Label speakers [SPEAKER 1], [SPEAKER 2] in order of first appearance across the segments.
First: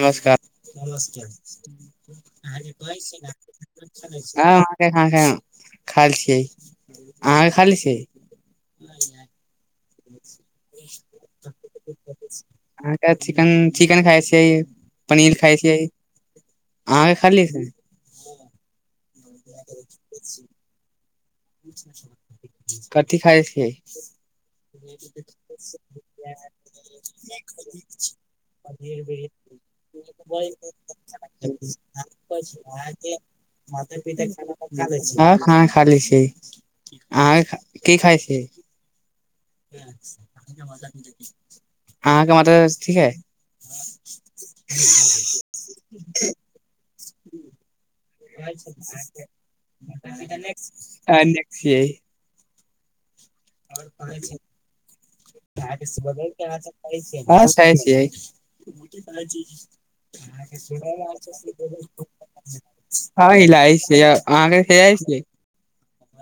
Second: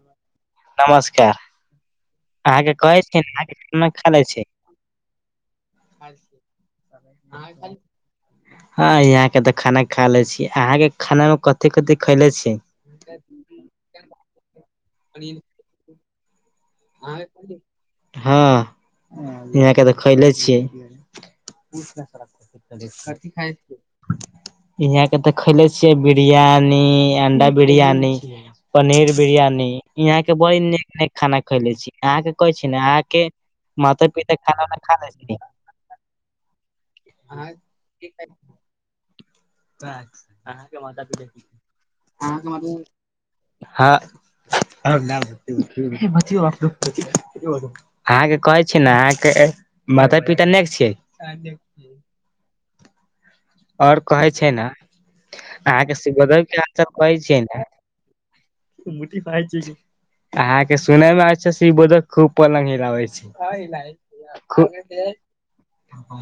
[SPEAKER 1] नमस्कार [unintelligible]
[SPEAKER 2] नमस्कार
[SPEAKER 1] खाय
[SPEAKER 2] अहाँके कहै छी ने अहाँके खाना खा
[SPEAKER 1] छियै
[SPEAKER 2] ले छी
[SPEAKER 1] अहाँ के खाी छ [unintelligible]
[SPEAKER 2] हँ यहाँ के तऽ खाना खा ले छी अहाँके खाना मे कथि कथि खैले छी
[SPEAKER 1] अहाँके चिकन चिकन खाय छियै पनीर खाय छियै अहाँके खाली
[SPEAKER 2] हँ इहके तऽ खैले छियै
[SPEAKER 1] कथी खाय छिय
[SPEAKER 2] यहाँ के तऽ खैले छियै बिरियानी अंडा बिरियानी पनीर बिरियानी ई यहाँ के बने ने खाना खैले छी अहाँके
[SPEAKER 1] पा
[SPEAKER 2] कहै छी ने अहाँके माता पिता खाना उना खा ले छी
[SPEAKER 1] हँ खाना खी छै [unintelligible] अहाँ की खाय छियै आहाँके मात त ठीक है ह [inaudible] [inaudible]
[SPEAKER 2] बियापर [unintelligible] अहाँके कहै छी न अहाँके माता पित ने के छियै
[SPEAKER 1] छियै
[SPEAKER 2] ओर कहे छै ने अहाँके सिबोदर कहै छियै ने
[SPEAKER 1] [inaudible] [inaudible]
[SPEAKER 2] मुटी भइ छै अहाँके सुनय मे अब छै से ई बो खूब पंल्ग हिलाबै
[SPEAKER 1] हँ हिलाइ छियै अहाँके खियाइ
[SPEAKER 2] छै
[SPEAKER 1] छियै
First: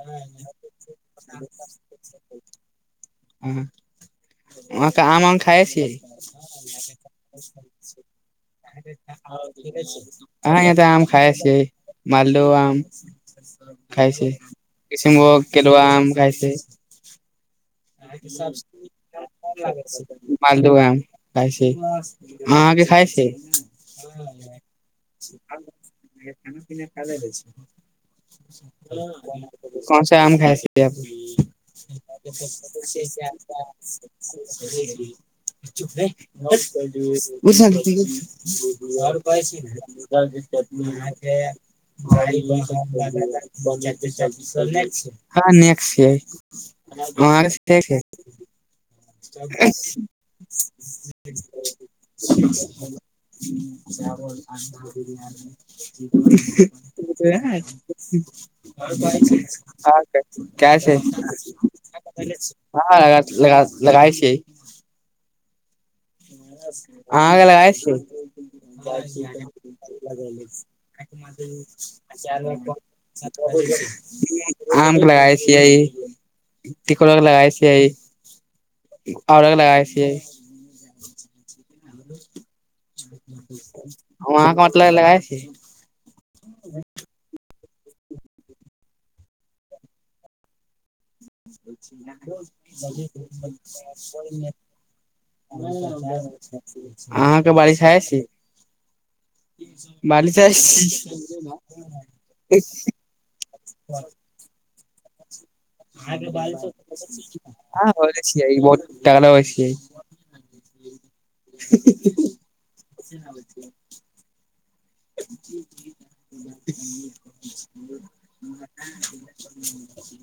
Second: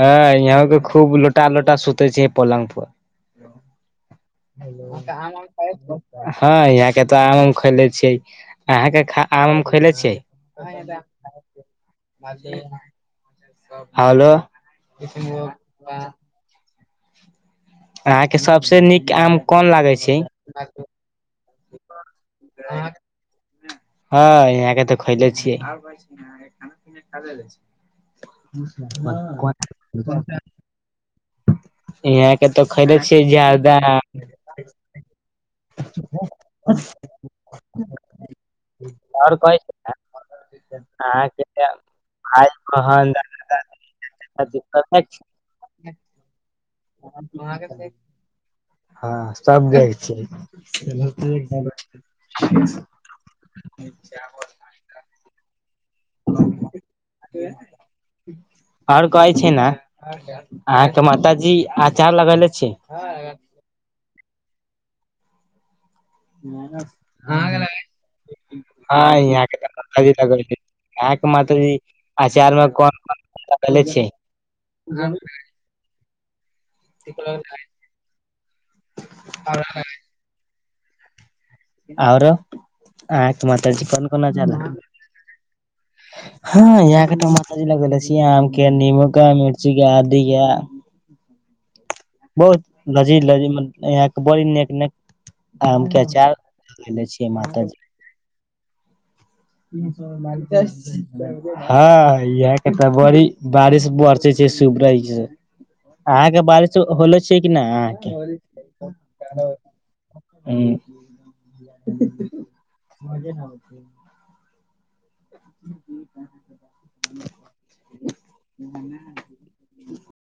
[SPEAKER 2] हँ इ [unintelligible] खूब लोटा लोटा सुूतै छ पलङ् पूआ
[SPEAKER 1] हँ [unintelligible] छियै
[SPEAKER 2] हँ कतऽ आम उम खैले छियै अहाँके आम उम खैले छियै
[SPEAKER 1] मालो आम खाय छै
[SPEAKER 2] हेलो
[SPEAKER 1] किसिम भोग आम केलआ आम खायसै
[SPEAKER 2] अहाँके सबसे नीक आम कोन लागे छै
[SPEAKER 1] मालदआम खाई छि हँ आगे खाय छि
[SPEAKER 2] हँ यहाँके तऽ खयले छियै
[SPEAKER 1] कोन सा आम खाइ
[SPEAKER 2] यहाँ के तऽ
[SPEAKER 1] [inaudible] [inaudible] कह [unintelligible]
[SPEAKER 2] खैले छियै जादा आओर कहै छै अहाँके भाय बहन
[SPEAKER 1] ह न छिय [inaudible] [unintelligible] हँर ठ छै [inaudible] [unintelligible]
[SPEAKER 2] हँ सब देख छै
[SPEAKER 1] [unintelligible] [unintelligible] [unintelligible] [unintelligible] ठीक [unintelligible] ह
[SPEAKER 2] आओर कहै छै ने
[SPEAKER 1] क छै ह
[SPEAKER 2] अहाँके माताजी अचार लगेले छी
[SPEAKER 1] [inaudible] [unintelligible] लगा लगा छियै आहाँग लगए छी
[SPEAKER 2] हँ यहाँ के तऽ माताजी लगेले अहाँके माताजी अचार मे कोन कोन लगेले छी
[SPEAKER 1] आमके लइ सआइ [unintelligible]
[SPEAKER 2] [unintelligible] [inaudible]
[SPEAKER 1] तिक लगा छिय आउर लगाय छिय [unintelligible] [inaudible]
[SPEAKER 2] आरो आहाँ माता जी कोन कोन
[SPEAKER 1] वहाँ
[SPEAKER 2] झाल
[SPEAKER 1] के मतलब लगाय छी
[SPEAKER 2] हँ इ त [inaudible] [unintelligible] ी ल लस्सी आम के नमू का मिर्ची क आदीे [unintelligible]
[SPEAKER 1] [inaudible]
[SPEAKER 2] लजीज लजीज यहाँ के बड़ी नीक
[SPEAKER 1] [inaudible]
[SPEAKER 2] नीक आम के अचार लगेले छियै
[SPEAKER 1] अहाँके
[SPEAKER 2] माताजी
[SPEAKER 1] बारिश ह छी बारिश आय
[SPEAKER 2] [unintelligible]
[SPEAKER 1] छी
[SPEAKER 2] [inaudible] हँ यह के तऽ बड़ी बारिश ब सूप्राज छै
[SPEAKER 1] आे
[SPEAKER 2] अहाँके
[SPEAKER 1] बाल
[SPEAKER 2] बारिश होले छै कि
[SPEAKER 1] [unintelligible]
[SPEAKER 2] नहि
[SPEAKER 1] हँ हो
[SPEAKER 2] अहाँके
[SPEAKER 1] छिय बहुत ाक लबै छिय [unintelligible]
[SPEAKER 2] मजे नहि होत [unintelligible] [unintelligible]
[SPEAKER 1] जी जी [unintelligible] [unintelligible]